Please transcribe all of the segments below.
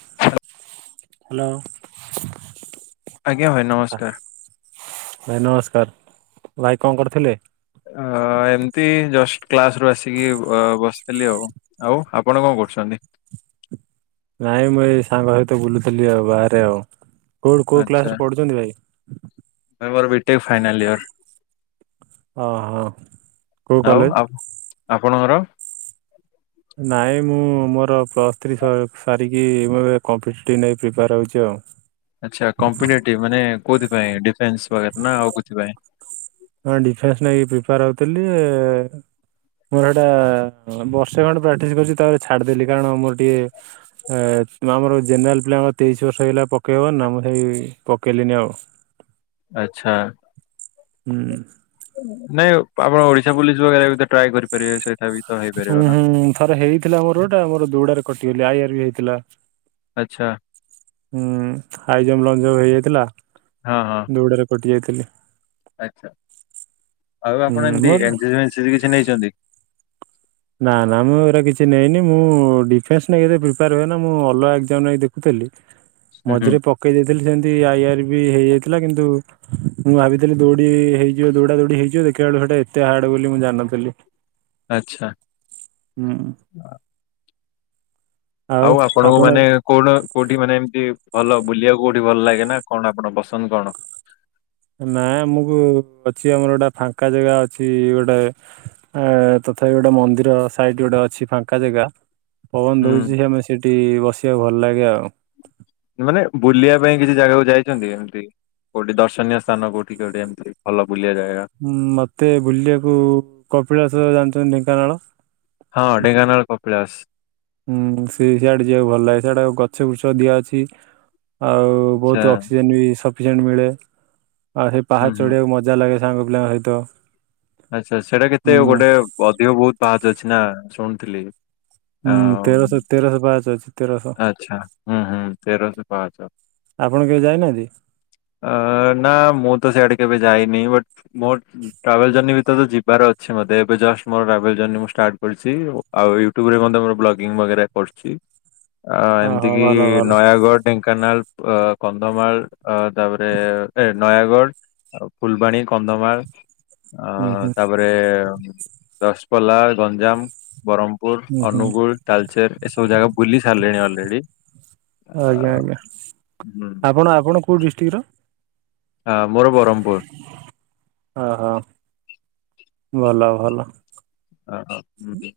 [inaudible] ଆଉ ଆଜ୍ଞା ଭାଇ, ନମସ୍କାର। ଭାଇ ନମସ୍କାର। ଭାଇ କଣ କରୁଥିଲେ? ଅ ଏମତି ଜଷ୍ଟ କ୍ଲାସରୁ ଆସିକି ବ-ବସିଥିଲି ଆଉ। ଆଉ ଆପଣ କଣ କର କରୁଛନ୍ତି? ଆଛା। ନାଇଁ ମୁଁ ଏଇ ସାଙ୍ଗ ସହିତ ବୁଲୁଥିଲି ଆଉ, ବାହାରେ ଆଉ। କୋଉଠୁ କୋଉ କ୍ଲାସରେ ପଢ଼ୁଛନ୍ତି ଭାଇ? ଆମର ବି ଟେକ ଫାଇନାଲିୟର। ଓହୋ। କୋଉ ଆଉ କଲେଜ? ଆପ- ଆପଣଙ୍କର? ନାଇଁ ମୁଁ ମୋର ପ୍ଲସ୍ ଥ୍ରୀ ସ ସାରିକି, ମୁଁ ଏବେ କମ୍ପିଟେଟିଭ ନେଇ ପ୍ରିପେୟାର ହଉଛି ଆଉ। ଆଚ୍ଛା। କମ୍ପିଟେଟିଭ ମାନେ କୋଉଥିପାଇଁ? ଡିଫେନ୍ସ ବଗେରା ନା ଆଉ କୋଉଥିପାଇଁ? ହଁ ଡିଫେନ୍ସ ନେଇକି ପ୍ରିପେୟାର ହଉଥିଲି ମୋର ସେଇଟା ବର୍ଷେ ଖଣ୍ଡେ ପ୍ରାକ୍ଟିସ କରୁଛି, ତାପରେ ଛାଡିଦେଲି। କାରଣ ମୋର ଟିକେ ଏ ହେସ୍ ତୁ ଆମର ଜେନେରାଲ ପିଲାଙ୍କର ତେଇଶ ବର୍ଷ ହେଇଗଲେ ଆଉ ପକେଇହବନି ନା, ମୁଁ ସେଇ ପକେଇଲିନି ଆଉ ଆଚ୍ଛା। ହୁଁ। ନାଇଁ ଆପଣ ଓଡିଶା ପୋଲିସ ବଗେରା ବି ତ ଟ୍ରାଏ କରି ହୁଁ ହୁଁ। ଥରେ ହେଇଥିଲା ମୋର ଗୋଟାଏ, ମୋର ଦୌଡାରେ କଟିଗଲି। ଆଇ ଆର ବି ହେଇଥିଲା। ଆଚ୍ଛା। ହୁଁ। ହାଇ ଜମ୍ପ ଲଙ୍ଗ ଜମ୍ପ ହେଇଯାଇଥିଲା, ହଁ ହଁ ଦୌଡ଼ାରେ କଟି ଯାଇଥିଲି। ଆଚ୍ଛା। ଆଉ ହୁଁ ଆପଣ ଏମତି ମୋର ଏନ୍ ସି ସି ଫେନ୍ ସି ସି କିଛି ନେଇଛନ୍ତି? ନାଁ ନାଁ, ମୁଁ ଏଇଗୁରା କିଛି ନେଇନି, ମୁଁ ଡିଫେନ୍ସ ନେଇକିନା ପ୍ରିପେୟାର ହୁଏ ନା, ମୁଁ ଅଲଗା ଏକ୍ଜାମ ଲାଗି ଦେଖୁଥିଲି ହୁଁ ହୁଁ ମଝିରେ ପକେଇ ଦେଇଥିଲି ଯେନ୍ତି ଆଇ ଆର ବି ହେଇଯାଇଥିଲା, କିନ୍ତୁ ମୁଁ ଭାବିଥିଲି ଦୌଡି ହେଇଯିବ ଦୌଡା ଦୌଡି ହେଇଯିବ, ଦେଖିବା ବେଳକୁ ସେଇଟା ଏତେ ହାର୍ଡ ବୋଲି ମୁଁ ଜାଣିନଥିଲି। ଆଚ୍ଛା। ହୁଁ। ଆଉ ଆପଣଙ୍କୁ ମାନେ କଣ କୋଉଠି ମାନେ ଏମତି ଭଲ ବୁଲିବାକୁ କୋଉଠି ଭଲ ଲାଗେ ନା, କଣ ଆପଣଙ୍କ ପସନ୍ଦ କଣ? ନାଇଁ ଆମକୁ ଅଛି ଆମର ଗୋଟା ଫାଙ୍କା ଜାଗା ଅଛି ଗୋଟେ ଏଁ ତଥାପି ଗୋଟେ ମନ୍ଦିର ସାଇଡରେ ଗୋଟେ ଅଛି ଫାଙ୍କା ଜାଗା ପବନ ଦଉଛି, ହୁଁ ସେ ଆମେ ସେଇଠି ବସିବାକୁ ଭଲ ଲାଗେ ଆଉ। ମାନେ ବୁଲିବା ପାଇଁ କିଛି ଜାଗାକୁ ଯାଇଛନ୍ତି ଏମିତି। କୋଉଠି ଦର୍ଶନୀୟ ସ୍ଥାନ କୋଉଠି ଗୋଟେ ଏମିତି ଭଲ ବୁଲିବା ଜାଗା? ଉଁ ମତେ ବୁଲିବାକୁ କପିଳାଶ ଜାଣିଛନ୍ତି ଢେଙ୍କାନାଳ ହଁ ଢେଙ୍କାନାଳ କପିଳାସ। ଉଁ ସେ ସେଇଆଡେ ଯିବାକୁ ଭଲ ଲାଗେ ସେଇଆଡା ଗଛ ଫୁଛ ଦିଆ ଅଛି। ଆଉ ଆଚ୍ଛା ବହୁତ ଅକ୍ସିଜେନ୍ ବି ସଫିସିଏଣ୍ ମିଳେ ଆଉ ସେ ହୁଁ ପାହା ହୁଁ ଚଢିବାକୁ ମଜା ଲାଗେ ସାଙ୍ଗ ପିଲାଙ୍କ ସହିତ। ଆଚ୍ଛା ସେଇଟା ଉଁ କେତେ ଗୋଟେ ଅଧିକ ବହୁତ ପାହାଚ ଅଛି ନା ଶୁଣିଥିଲି। ହୁଁ ତେରଶହ ତେରଶହ ପାଚ ଅଛି। ତେରଶହ ଆଚ୍ଛା ହୁଁ ହୁଁ ତେରସ ପାହାଚ। ଆପଣ କେବେ ଯାଇନାହାନ୍ତି? ‌ଆ ନା ମୁଁ ତ ସିଆଡେ କେବେ ଯାଇ ନି ବଟ୍ ମୋର ଟାୱାଲ ଜର୍ଣ୍ଣି ବି ତ ଯିବାର ଅଛି ମତେ ଏବେ ଜଷ୍ଟ ମୋର ଟ୍ରାବେଲ ଜର୍ଣ୍ଣି ମୁଁ ଷ୍ଟାର୍ଟ କରିଛି। ଆଉ ୟୁଟ୍ୟୁବରେ ଅନ୍ଦର୍ ମୋର ବ୍ଲଗିଂ କରୁଛି। ଅ ଏମିତି ଓହୋ କିି ଭଲ ଭଲ ନୟାଗଡ ଢେଙ୍କାନାଳ ଅ କନ୍ଧମାଳ ଅ ତାପରେ ଏ ନୟାଗଡ଼ ଆଉ ଫୁଲବାଣୀ, କନ୍ଧମାଳ ଅ ହୁଁ ହୁଁ ତାପରେ ରଶପଲ୍ଲା, ଗଞ୍ଜାମ ବରମ୍ପୁର, ହୁଁ ହୁଁ ଅନୁଗୁଳ ତାଲଚେର ଏସବୁ ଜାଗାକୁ ପୋଲିସ ଆରିଲେଣି ଅଲରେଡି ଆଜ୍ଞା ହୁଁ। କଉଡିଷ୍ଟିକ୍ ର? ହ ମୋର ବରମପୁର। ଓହୋ ଭଲ ଭଲ। ଓହୋ ହୁଁ ହୁଁ।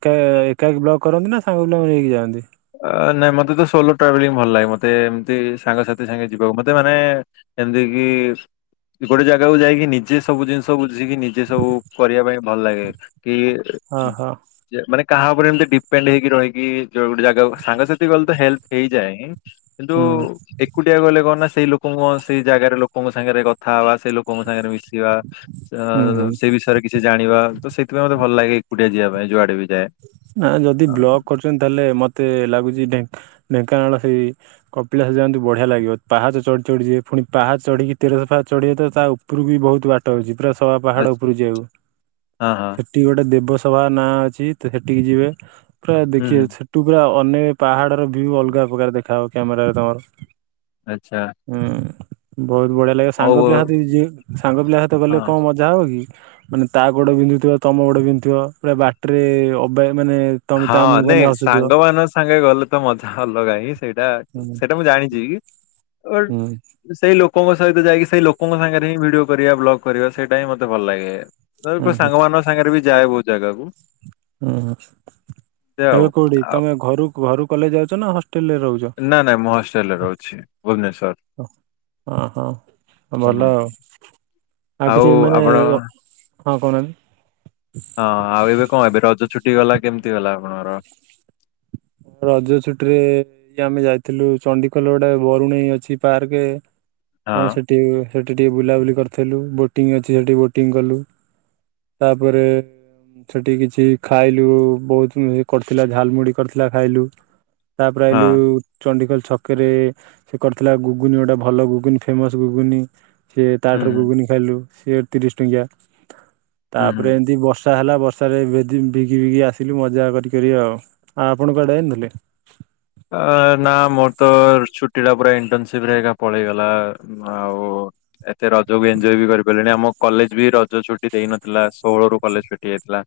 କା ଏକା ଏକ ବ୍ଲକ୍ କରନ୍ତି ନା ସାଙ୍ଗ ବ୍ଲକ ନେଇକି ଯାଆନ୍ତି। ଅ ନାଇଁ ମତେ ତ ସୋଲୋ ଟ୍ରାଭେଲିଂ ଭଲ ଲାଗେ ମତେ ଏମତି ସାଙ୍ଗସାଥି ସାଙ୍ଗେ ଯିବାକୁ ମତେ ମାନେ ଏମତିକି ଗୋଟେ ଜାଗାକୁ ଯାଇକି ନିଜେ ସବୁ ଜିନିଷ ବୁଝିକି ନିଜେ ସବୁ କରିବା ପାଇଁ ଭଲ ଲାଗେ। କି ଓହୋ ମାନେ କାହା ଉପରେ ଏମତି ଡିପେଣ୍ଡ ହେଇକି ରହିକି ଯଉଡା ସାଙ୍ଗସାଥି ଗଲେ ତ ହେଲ୍ପ ହେଇଯାଏ କିନ୍ତୁ ହୁଁ ଏକୁଟିଆ ଗଲେ କଣ ନା ସେଇ ଲୋକଙ୍କ ସେଇ ଜାଗାରେ ଲୋକଙ୍କ ସାଙ୍ଗରେ କଥା ହବା। ସେ ଲୋକଙ୍କ ସାଙ୍ଗରେ ମିଶିବା ଆ ହୁଁ ହୁଁ ସେ ବିଷୟରେ କିଛି ଜାଣିବା ତ ସେଥିପାଇଁ ମତେ ଭଲ ଲାଗେ। କୁଟେ ଯିବା ପାଇଁ ଯୁଆଡ଼େ ବି ଯାଏ। ନା ଯଦି ବ୍ଲଗ କରୁଛନ୍ତି ତାହେଲେ ମତ ଏତେ ଲାଗୁଛି ଢେ ଢେଙ୍କାନାଳ ସେଇ କପିଳାସ ଯାଆନ୍ତୁ ବଢିଆ ଲାଗିବ ପାହାଚ ଚଢି ଚଢି ଯିଏ ପୁଣି ପାହା ଚଢ଼ିକି ତେର ସଫା ଚଢ଼ିବ ତ ତା ଉପରକୁ ବି ବହୁତ୍ ବାଟ ଅଛି। ପୂରା ସଭା ପାହାଡ ଆଛା ଉପରୁ ଯାଉ ହଁ ହଁ ସେଠି ଗୋଟେ ଦେବସଭା ନାଁ ଅଛି ସେଠିକି ଯିବେ ପୁରା ହୁଁ ହୁଁ ଦେଖିବେ ସେଠୁ ପୁରା ଅନେକ ପାହାଡର ଭିୟୁ ଅଲଗା ପ୍ରକାର ଦେ ଖାଉ କ୍ୟାମେରାରେ ତମର। ଆଚ୍ଛା। ହୁଁ ବହୁତ ବଢ଼ିଆ ଲାଗେ ହଉ ସାଙ୍ଗ ପିଲା ସହିତ ଯି ସାଙ୍ଗ ପିଲା ସହିତ ଗଲେ ହଁ। କଣ ମଜା ହେବ କି? ମାନେ ତା ଗୋଡ ବିନ୍ଧୁଥିବ ତମ ଗୋଡ ବିନ୍ଧୁଥିବ ପା ବାଟିରେ ଅବା ମାନେ ତମେ ହଁ ତା ମୁହଁକୁ ଅନେଇ ନାଇଁ ହସୁଥିବ। ସାଙ୍ଗ ମାନଙ୍କ ସାଙ୍ଗେ ଗଲେ ତ ମଜା ଅଲଗା ହଇଁ। ସେଇଟା ହୁଁ ସେଇଟା ମୁଁ ଜାଣିଛି କି ହୁଁ ସେଇ ଲୋ ଲୋକଙ୍କ ସହିତ ଯାଇକି ସେଇ ଲୋକଙ୍କ ସାଙ୍ଗରେ ହିଁ ଭିଡିଓ କରିବା ବ୍ଲଗ୍ କରିବା ସେଇଟା ହିଁ ମତେ ଭଲ ଲାଗେ। ହୁଁ ନ ସାଙ୍ଗମାନଙ୍କ ବି ଯାଏ ବହୁତ୍ ଜାଗାକୁ। ହୁଁ ଏମିତି ଆଉ ଏବେ କୋଉଠି ଆଉ ତମେ ଘରୁ ଘରୁ କଲେଜ ଯାଉଛ ନା ହଷ୍ଟ ନା ନାଇଁ ମୁଁ ହଷ୍ଟେଲରେ ରହୁଛି ଭୁବନେଶ୍ଵର। ଓ ହୋ ହୁଁ। ଭଲ ଆଉ ଆଉ କିଛି ମାନେ ହଁ କହୁ ନାହାନ୍ତି। କଟିଗଲା କେମିତି ଗଲା ଆପଣଙ୍କର? ରଜ ଛୁଟି ରେ ଆମେ ଯାଇଥିଲୁ ଚଣ୍ଡିଖୋଲ ଗୁଟେ ବରୁଣେଇ ଅଛି ପାର୍କେ ଆମେ ହଁ ସେଠି ସେଠି ଟିକେ ବୁଲାବୁଲି କରିଥିଲୁ ବୋଟିଂ ଅଛି ସେଠି ବୋଟିଂ କଲୁ। ତାପରେ ସେଠି କିଛି ଖାଇଲୁ ବହୁତ କରିଥିଲା ଝାଲମୁଡି କରିଥିଲ ଭୂଜା ଖାଇଲୁ ତାପରେ ହଁ ଆଇଲୁ ଚଣ୍ଡୀଖସ୍ ଛକରେ ସେ କରିଥିଲା ଗୁଗୁନି ଗୋଟେ ଭଲ ଗୁଗୁନି ଫେମସ ଗୁଗୁନି ସି ହୁଁ ତାଠାରୁ ହୁଁ ଗୁଗୁନି ଖାଇଲୁ ସିଏ ତିରିଶ ଟଙ୍କିଆ ହୁଁ ହୁଁ। ତାପରେ ଏମତି ବର୍ଷ ବର୍ଷା ହେଲା ବର୍ଷାରେ ଭେଦି- ଭିଗି ଭିଗି ଆସିଲୁ ମଜା କରି କରି ଆଉ। ହଁ ଆପଣ କୁଆଡ଼େ ଆ ନ ଥିଲେ? ଅ ନା ମୋର ତ ଛୁଟି ଟା ପୁରା ଇଣ୍ଟସିପ ପଳେଇଗଲା ଆଉ ଏତେ ରଜକୁ ଏଞ୍ଜୟ୍ କିଛି କରିପାରିଲଣି ଆମ କଲେଜ ବି ରଜ ଛୁଟି ଦେଇନଥିଲା ଷୋହଳ ରୁ କଲେଜ ଫିଟି ଯାଇଥିଲା।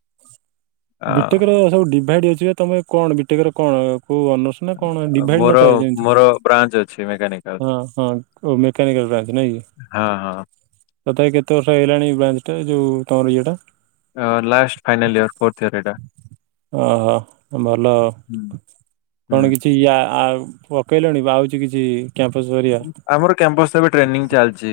ବିଟେକର ସବୁ ଡିଭାଇଡ ଅଛି ବା ତମେ କଣ? ବିଟେକର କଣ କୋଉ ଅନର୍ସ ନା କଣ? ଡିଭାଇଡ ମୋର ନଥାଏ ଯେମିତି। ମୋର ବ୍ରାଞ୍ଚ ଅଛି ମେକାନିକାଲ ହଁ ହଁ, ଓ ମକେନିକଲ ବ୍ରାଞ୍ଚ ନାଇ କି। ହଁ ତଥାପି କେତେ ବର୍ଷ ହେଇଗଲାଣି ବ୍ରଞ୍ଚ ଟା ଏ ଯୋଉ ତମର ଇଏଟା ଅ last final year fourth year ଏଇଟା। ଓହୋ ଭଲ ହୁଁ। ହୁଁ। ଅ-କଣ କିଛି ୟା ଆ ପକେଇଲେଣି ବା ଆଉଛି କିଛି କ୍ୟାମ୍ପସ ହେରିକା? ଆମର କ୍ୟାମ୍ପସ ଏବେ ଟ୍ରେନିଂ ଚାଲିଛି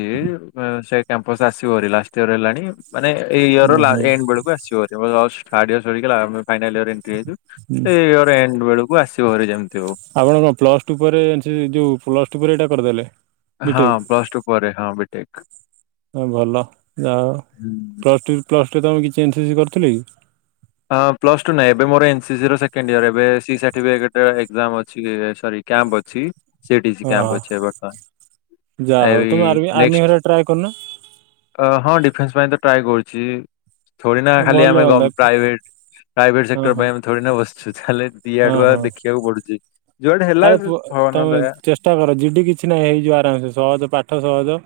ସେ କ୍ୟାମ୍ପସ ଆସିବ ଲାଷ୍ଟ ଇୟର ହେଲାଣି ଏ ମାନେ ଏଇ ଇୟର ଓହୋ ଲା-ଏଣ୍ଡ ବେଳକୁ ଆସିବ ବୋଧେ ଜଷ୍ଥ ଥାର୍ଡ଼ ୟର ସରିକି ଫାଇନାଲ ଏଣ୍ଟ୍ରି ହେଇଛୁ। ହୁଁ ଏଇୟଅର ଏଣ୍ଡ ବେଳକୁ ଆସିବ ବୋଧେ ଯେମିତି ହଉ। ଆପଣ କଣ ପ୍ଲସ ଟୁ ପରେ ଯେ ଯୋଉ ପ୍ଲସ ଟୁ ପରେ ଏଇଟା କରିଦେଲେ। ହଁ ବିଟେକ୍ ପ୍ଲସ୍ ଟୁ ପରେ ହଁ ବିଟେକ। ହଁ ଭଲ ଯାଅ ପ୍ଲସ୍ ଟୁ ପ୍ଲସ୍ ଟୁ ତମେ କିଛି ଏନ୍ସିସି କରିଥିଲି କି? ହଁ ପ୍ଲସ ଟୁ ନାଁ ଏବେ ମୋର ଏନସିସି ର ସେକଣ୍ଡ ଇୟର ଏବେ ସି ସାର୍ଟିଫିକେଟର ଏକଜାମ ଅଛି ଏ ସରି। କ୍ୟାମ୍ପ ଅଛି ସେଡିସ୍ କ୍ୟାମ୍ପ ହଁ ଅଛି ଏ ବର୍ତ୍ତମାନ। ଯାହା ହଉ ଏଇ ତମେ ଆର୍ମି ଆର୍ମି ନେଷ୍ଟ ହେରା ଟ୍ରାଏ କରୁନ ହ ହଁ ଡିପ୍ ସେଇତି ପାଇଁ ତ ଟ୍ରାଏ କରୁଛି ଥୋଡି ନା ଖାଲି ଭଲ ଆମେ ଗମ୍ ହୁଅନ୍ତା। ପ୍ରାଇଭେଟ ପ୍ରାଇଭେଟ ହଁ ସେକ୍ଟର ହଁ ପାଇଁ ଆମେ ଥୋଡ଼ିନା ବସିଛୁ ଯାହା ହେଲେ ହଁ ଦିଆଡୁଆ ହଁ ଦେଖିବାକୁ ପଡୁଛି। ଯୁଆଡେ ହେଲା ଆରେ ପୁଅ ଭଗବାନଙ୍କ ତମେ ଦୟା ଚେଷ୍ଟା କର ଜିଡି କିଛି ନାହିଁ ହେଇଯିବ ଆରାମସେ ସହଜ ପାଠ ସହଜ।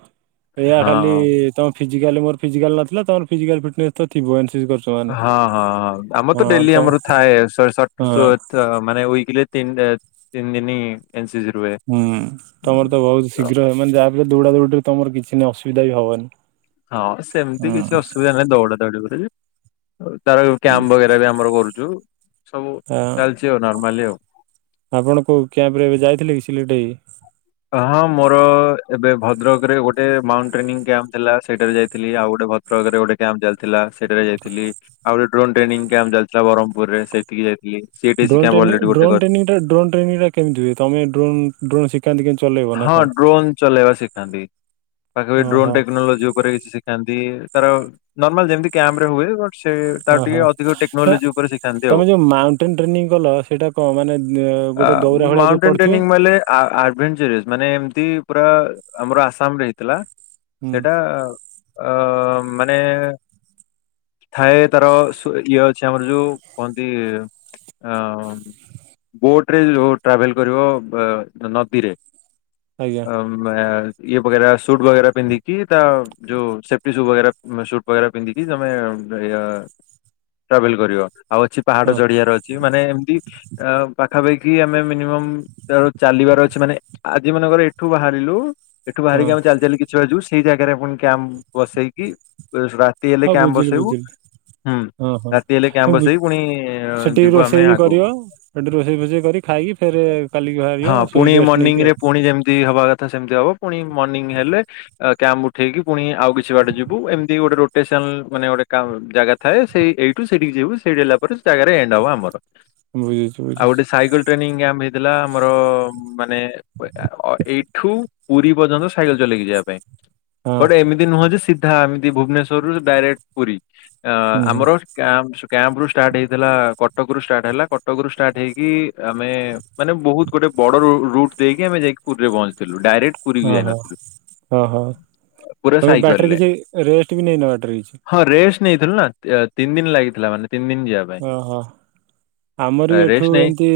ଏଇଆ ଖଲି ହଁ। ତମ ଫିଜିଜାଲି ମୋର ଫିଜିକାଲ ନଥିଲା ତମର ଫିଜିକାଲ ଫିଟନେସ ତ ଥିବ ଏନ୍ସି ହଁ ହଁ ହଁ ଆମର ତ ଡେଲି ଆମର ଥାଏ ହଁ ମାନେ [unintelligible] ତିନ ଏ ତିନ ଦିନି ହୁଁ ତମର ତ ବହୁତ ଶୀଘ୍ର ହ ମାନେ ଯାହା ଫଲେ ଦୌଡା ଦୌଡରେ ତମର କିଛି ନାଁ ଅସୁବିଧା ବି ହବନି। ହଁ ସେମିତି କିଛି ଅସୁବିଧା ନାହିଁ ଦୌଡା ଦୌଡିିବ କରି ତାର କ୍ୟାମ୍ପ ବଗେରା ବି ଆମର କରୁଛୁ ସବୁ ଆ ଚାଲିଛି ଆଉ ନର୍ମାଲି ଆଉ। ଆପଣ କୋଉ କ୍ୟାମ୍ପ ରେ ଏବେ ଯାଇଥିଲେ କି ସିଲିଟେ ହେଇ? ହଁ ମୋର ଏବେ ଭଦ୍ରକରେ ଗୋଟେ ମାଉଣ୍ଟ ଟ୍ରେନିଂ କ୍ୟାମ୍ପ ଥିଲା ସେଇଟାରେ ଯାଇଥିଲି ଆଉ ଗୋଟେ ଭଦ୍ରକରେ ଗୋଟେ କ୍ୟାମ୍ପ ଚାଲିଥିଲା ସେଠାରେ ଯାଇଥିଲ ଆଉ ଗୋଟେଡ୍ରୋନ ଟ୍ରେନିଂ କ୍ୟାମ୍ପ ଚାଲିଥିଲା ବହ୍ମପୁରରେ ସେଟିକି ଯାଇ ଡ୍ରୋନ ଟ୍ରେନିଂ ଡ୍ରୋନ ଟ୍ରେନିଂଟା ଡ୍ରୋନଚ୍ରେନିଂ ଟା କେମିତି ହୁଏ ତମେ ଡ୍ରୋନ୍‌ଡ୍ରୋନ ଶିଖ ହଁ ଡ୍ରୋନ୍ ଚଲେଇବା ଶିଖାନ୍ତି ପାଖାପାଖି ଓହୋ ଡ୍ରୋନ ଟେକ୍ନୋଲୋଜି ଉପରେ କିଛି ଶିଖ ଖାନ୍ତି ତାର ନର୍ମାଲ ଯେମିତି କାମ୍ପ୍ରେ ହୁଏ। ବଟ୍ ସେ ହଁ ତାର ହଁ ଟିକେ ଅଧିକ ନା ଟେକ୍ନୋଲୋଜି ଉପରେ ଶିଖାନ୍ତି ଆଉ। ତମେ ଯୋଉ ମାଉଣ୍ଟେନ ଟ୍ରେନିଂ କଲ ସେଇଟା କଣ ମାନେ ଅ ଗୋଟେ ଦୌରା ଭଳିଆ ଯୋଉ ମାଉଣ୍ଟେନ ପଡିଥିବ? ଟେରିଂ ବୋଲେ ଆଡଭେଞ୍ଚରସ୍। ମାନେ ଏମିତି ପୁରା ଆମର ଆସାମରେ ହେଇଥିଲା ହୁଁ ସେଟା ଅ ମାନେ ଥାଏ ତାର ସୁ ଇଏ ଅଛି ଆମର ଯୋଉ କୁହନ୍ତି ଅ ବୋଟ ରେ ଯ ଟ୍ରାଭେଲ କରିବ ନଦୀରେ। ଆଜ୍ଞା ଆ [unintelligible] ଇ ବଗେରା ସୂଟ ବଗେରା ପିନ୍ଧି କି ତା ଯଉ ସେଫଟି ସୂ ଶଟ ବଗେରା ପିନ୍ଧି କି ତମେ ଏଇଆ ଟ୍ରାଭେଲ କରିବ। ଆଉ ଅଛି ପାହାଡ ହଁ ଚଢିଆର ଅଛି ମାନେ ଏମିତି ଅ ପାଖାପାଖି ଭି ଆମେ ମିନିମ ଆ ଚାଲିବାର ଅଛି ମାନେ ଆଜି ମାନେଙ୍କର ଏଠୁ ବାହାରିଲୁ ଏଠୁ ହଁ ବାହାରିକି ଆମେ ଚାଲି ଚାଲି କିଛି ଯିବୁ ସେଇ ଜାଗାରେ ଆପଣ କ୍ୟାମ୍ପ ବସେଇକି ରାତି ହେଲେ କ୍ୟାମ୍ପ ବସେଇବୁ। ହୁଁ ଅ ହ ରାତି ହେଲେ ହ କ୍ୟାମ୍ପ ବୁ ବସେଇ ପୁଣି ସେଠି ଯିବୁ ଆମେ ରୋଷେଇ ବି କରିବ ଆଗକୁ ସେଠି ରୋଷେଇ ଫୋଷେଇ କରି ଖାଇକି ଫେରେ କାଲିକି ବାହାରିବ ସେଇ ଯଷ୍ଟ ନିଙ୍ଗରେ ପୁଣି ଯେମିତି ହବା କଥା ସେମିତି ହବ ପୁଣି ମର୍ଣିଂ ହେଲେ କ୍ୟାମ୍ପ ଉଠେଇକି ପୁଣି ଆଉ କିଛି ବାଟ ଯିବୁ ଏମିତି ଗୋଟେ ରୋଟେସନ ଆ ମାନେ ଗୋଟେ କା ଜାଗା ଥାଏ ସେଇ ଏଇଠୁ ସେଠିକି ଯିବୁ ସେଇଠି ହେଲା ପରେ ସେ ଜାଗାରେ ଏଣ୍ଡ ହବ ଆମର। ବୁଇଝି ଆଉ ହଉଚି। ଗୋଟେ ସାଇକେଲ ଟ୍ରେନିଂ କ୍ୟାମ୍ପ ହେଇଥିଲା। ଆମର ମାନେ ଏଇଠୁ ପୁରୀ ପର୍ଯ୍ୟନ୍ତ ସାଇକେଲ ଚଲେଇକି ଯିବା ପାଇଁ। ହଁ ଗୋଟେ ଏମିତି ନୁହଁ ଯେ ସିଧା ଏମିତି ଭୁବନେଶ୍ୱରରୁ ଡାଇରେକ୍ଟ ପୁରୀ। ଅ ହୁଁ ହୁଁ ଆମର କ୍ୟାମ୍ପ ସୋ କ୍ୟାମ୍ପ ରୁ ଷ୍ଟାର୍ଟ ହେଇଥିଲା। କଟକ ରୁ ଷ୍ଟାର୍ଟ ହେଲା। କଟକ ରୁ ଷ୍ଟାର୍ଟ ହେଇକି ଆମେ ମାନେ ବହୁତ ଗୋଟେ ବଡ ରୁ ରୁଟ୍ ଦେଇକି ଆମେ ଯାଇକ ପୁରୀରେ ପହଞ୍ଚିଥିଲୁ ଡାଇରେକ୍ଟ ପୁରୀକୁ ଓହୋ ଯାଇନଥିଲୁ ହ ହ। ପୁରା ତ ବାଟରେ ସାଇକେଲରେ କିଛି ରେଷ୍ଟ ବି ନେଇନ ବାଟରେ କିଛି ହଁ ରେଷ୍ଟ ନେଇଥିଲୁ ନା ତିନି ଦିନ ଲାଗିଥିଲା ମାନେ ତିନି ଦିନ ଯିବା ପାଇଁ ଓ ହୋଃ। ଆମର ବି ଏଠୁ ରେଷ୍ଟ ନେଇ ଏମତି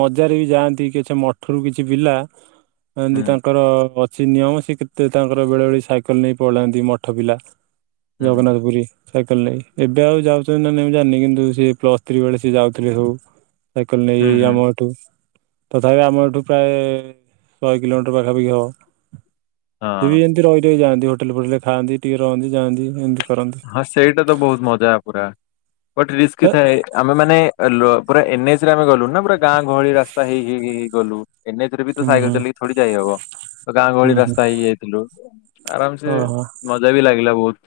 ମଜାରେ ବି ଯାଆନ୍ତି କିଛି ମଠରୁ କିଛି ପିଲା ହୁଁ ଏମିତି ତାଙ୍କର ସେ ନିୟମ ସେ କେତେ ତାଙ୍କର ବେଳେ ବେଳେ ସାଇକେଲ ନେଇ ପଳାନ୍ତି ମଠ ପିଲା ହୁଁ ଜଗନ୍ନାଥ ପୁରୀ। ସାଇକେଲ ନେଇକି ଏବେ ଆଉ ଯାଉଛନ୍ତି କି ନାଇଁ ମୁଁ ଜାଣିନି କିନ୍ତୁ ସେ ପ୍ଲସ ଥ୍ରୀ ବେଳେ ସିଏ ଯାଉଥିଲେ ସବୁ। ସାଇକେଲ ନେଇ ହୁଁ ହୁଁ ଆମଠୁ ତଥାପି ଆମ ଏଠୁ ପ୍ରାୟ ଶହେ କିଲୋମିଟର ପାଖାପାଖି ହବ। ସିଏ ବି ହଁ ଏମିତି ରହି ରହି ଯାଆନ୍ତି ହୋଟେଲ ଫୋଟେଲରେ ଖାଆନ୍ତି ଟିକେ ରହନ୍ତି ଯାଆନ୍ତି ଏମିତି କରନ୍ତି ହଁ ସେଇଟା ତ ବହୁତ ମଜା ପୁରା। ବଟ ଗୋଟେ ରିସ୍କ ଥାଏ ଆମେ ମାନେ ଏଲୋଓ ପୁରା ଏନ୍ଏଚେରେ ଆମେ ଗଲୁ ନା ପୁରା ଗାଁ ଗହଳି ରାସ୍ତା ହେଇ ହେଇ ଗଲୁ। ଏନେଏଚ୍ ରେ ବି ହୁଁ ସାଇକେଲ ହୁଁ ଚଲେଇକି ଥୋଡି ଯାଇ ହବ ତ ହୁଁ ଗାଁ-ଗହଳି ହୁଁ ରାସ୍ତା ହେଇଯାଇଥିଲୁ। ଆରାମ ସେ ଓହୋ ମଜା ବି ଲାଗିଲା ବହୁତ।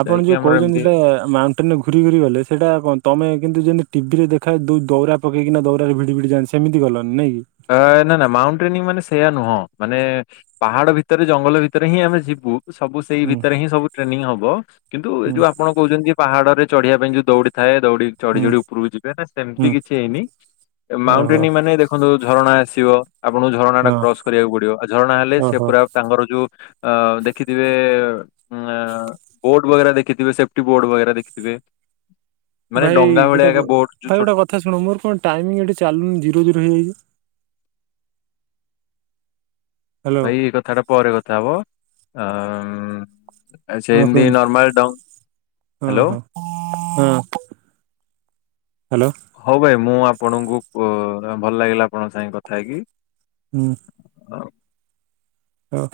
ଆପଣ ଯାଇକି ଯୋଉ ଆମର କହୁଛନ୍ତି ଏମିତି ସେଟା ମାଉଣ୍ଟେନରେ ଘୁରି ଘୁରି ଗଲେ ସେଇଟା କଣ ତମେ କିନ୍ତୁ ଯେମିତି ଟିଭିରେ ଦେଖାଏ ଦୌରା ପକେଇକିନା ଦୌରାରେ ଭିଡ଼ି ଭିଡ଼ି ଯାଆନ୍ତି ସେମିତି ଗଲ? ଅଁ ନାଁ ନାଁ ମାଉଣ୍ଟେନିଂ ମାନେ ସେୟା ନୁହଁ ମାନେ ପାହାଡ ଭିତରେ ଜଙ୍ଗଲ ଭିତରେ ହିଁ ଆମେ ଯିବୁ ସବୁ ସେଇ ହୁଁ ଭିତରେ ହିଁ ସବୁ ଟ୍ରେନିଂ ହବ କିନ୍ତୁ ଏ ହୁଁ ଯୋଉ ଆପଣ କହୁଛନ୍ତିକି ପାହାଡରେ ଚଢିବା ପାଇଁ ଯୋଉ ଦୌଡି ଥାଏ ଦୌଡି ଚଢି ହୁଁ ଚଢି ଉପରକୁ ଯିବେ ନା ସେମିତି ହୁଁ କିଛି ହେଇନି ଓହୋ ମାଉଣ୍ଟେନିଂ ମାନେ ଦେଖନ୍ତୁ? କଣ ଆସିବ? ଆପଣଙ୍କୁ ଝରଣା ଟା ହଁ କ୍ରସ କରିବାକୁ ପଡିବ ଝରଣା ହେଲେ ସେ ଓହୋ ପୁରା ତାଙ୍କର ଯୋଉ ଅ ଦେଖିଥିବେ ବୋର୍ଡ ବଗେରା ଦେଖିଥିବେ ସେଫ୍ଟି ବୋର୍ଡ ବଗେରା ଦେଖିଥିବେ। ମାନେ ଭାଇ ଡଙ୍ଗା ଭଳିଆ ଗୋଟେ ଏକା ବୋଟ ଯୋଉ ଭାଇ ଛୋଟ ଗୋଟେ କଥା ଶୁଣ ମୋର କଣ ଟାଇମିଙ୍ଗ ଏଠି ଚାଲୁନି ଜିରୋ ଜିରୋ ହେଇଯାଇଛି। ହ୍ୟାଲୋ ଭାଇ ଏ କଥାଟା ପରେ କଥା ହବ। ହଁ ଆଛେମିତି ନର୍ କୁହନ୍ତୁ ନର୍ମାଲ ଡ଼ାଉନ୍ ହଁ ହାଲୋ ହଁ ହାଲୋ। ମୁଁ ଆପଣଙ୍କୁ କୋ ଭଲ ଲାଗିଲା ଆପଣଙ୍କ ସାଙ୍ଗେ କଥା ହେଇକି ହୁଁ। ଆଉ। ହଉ।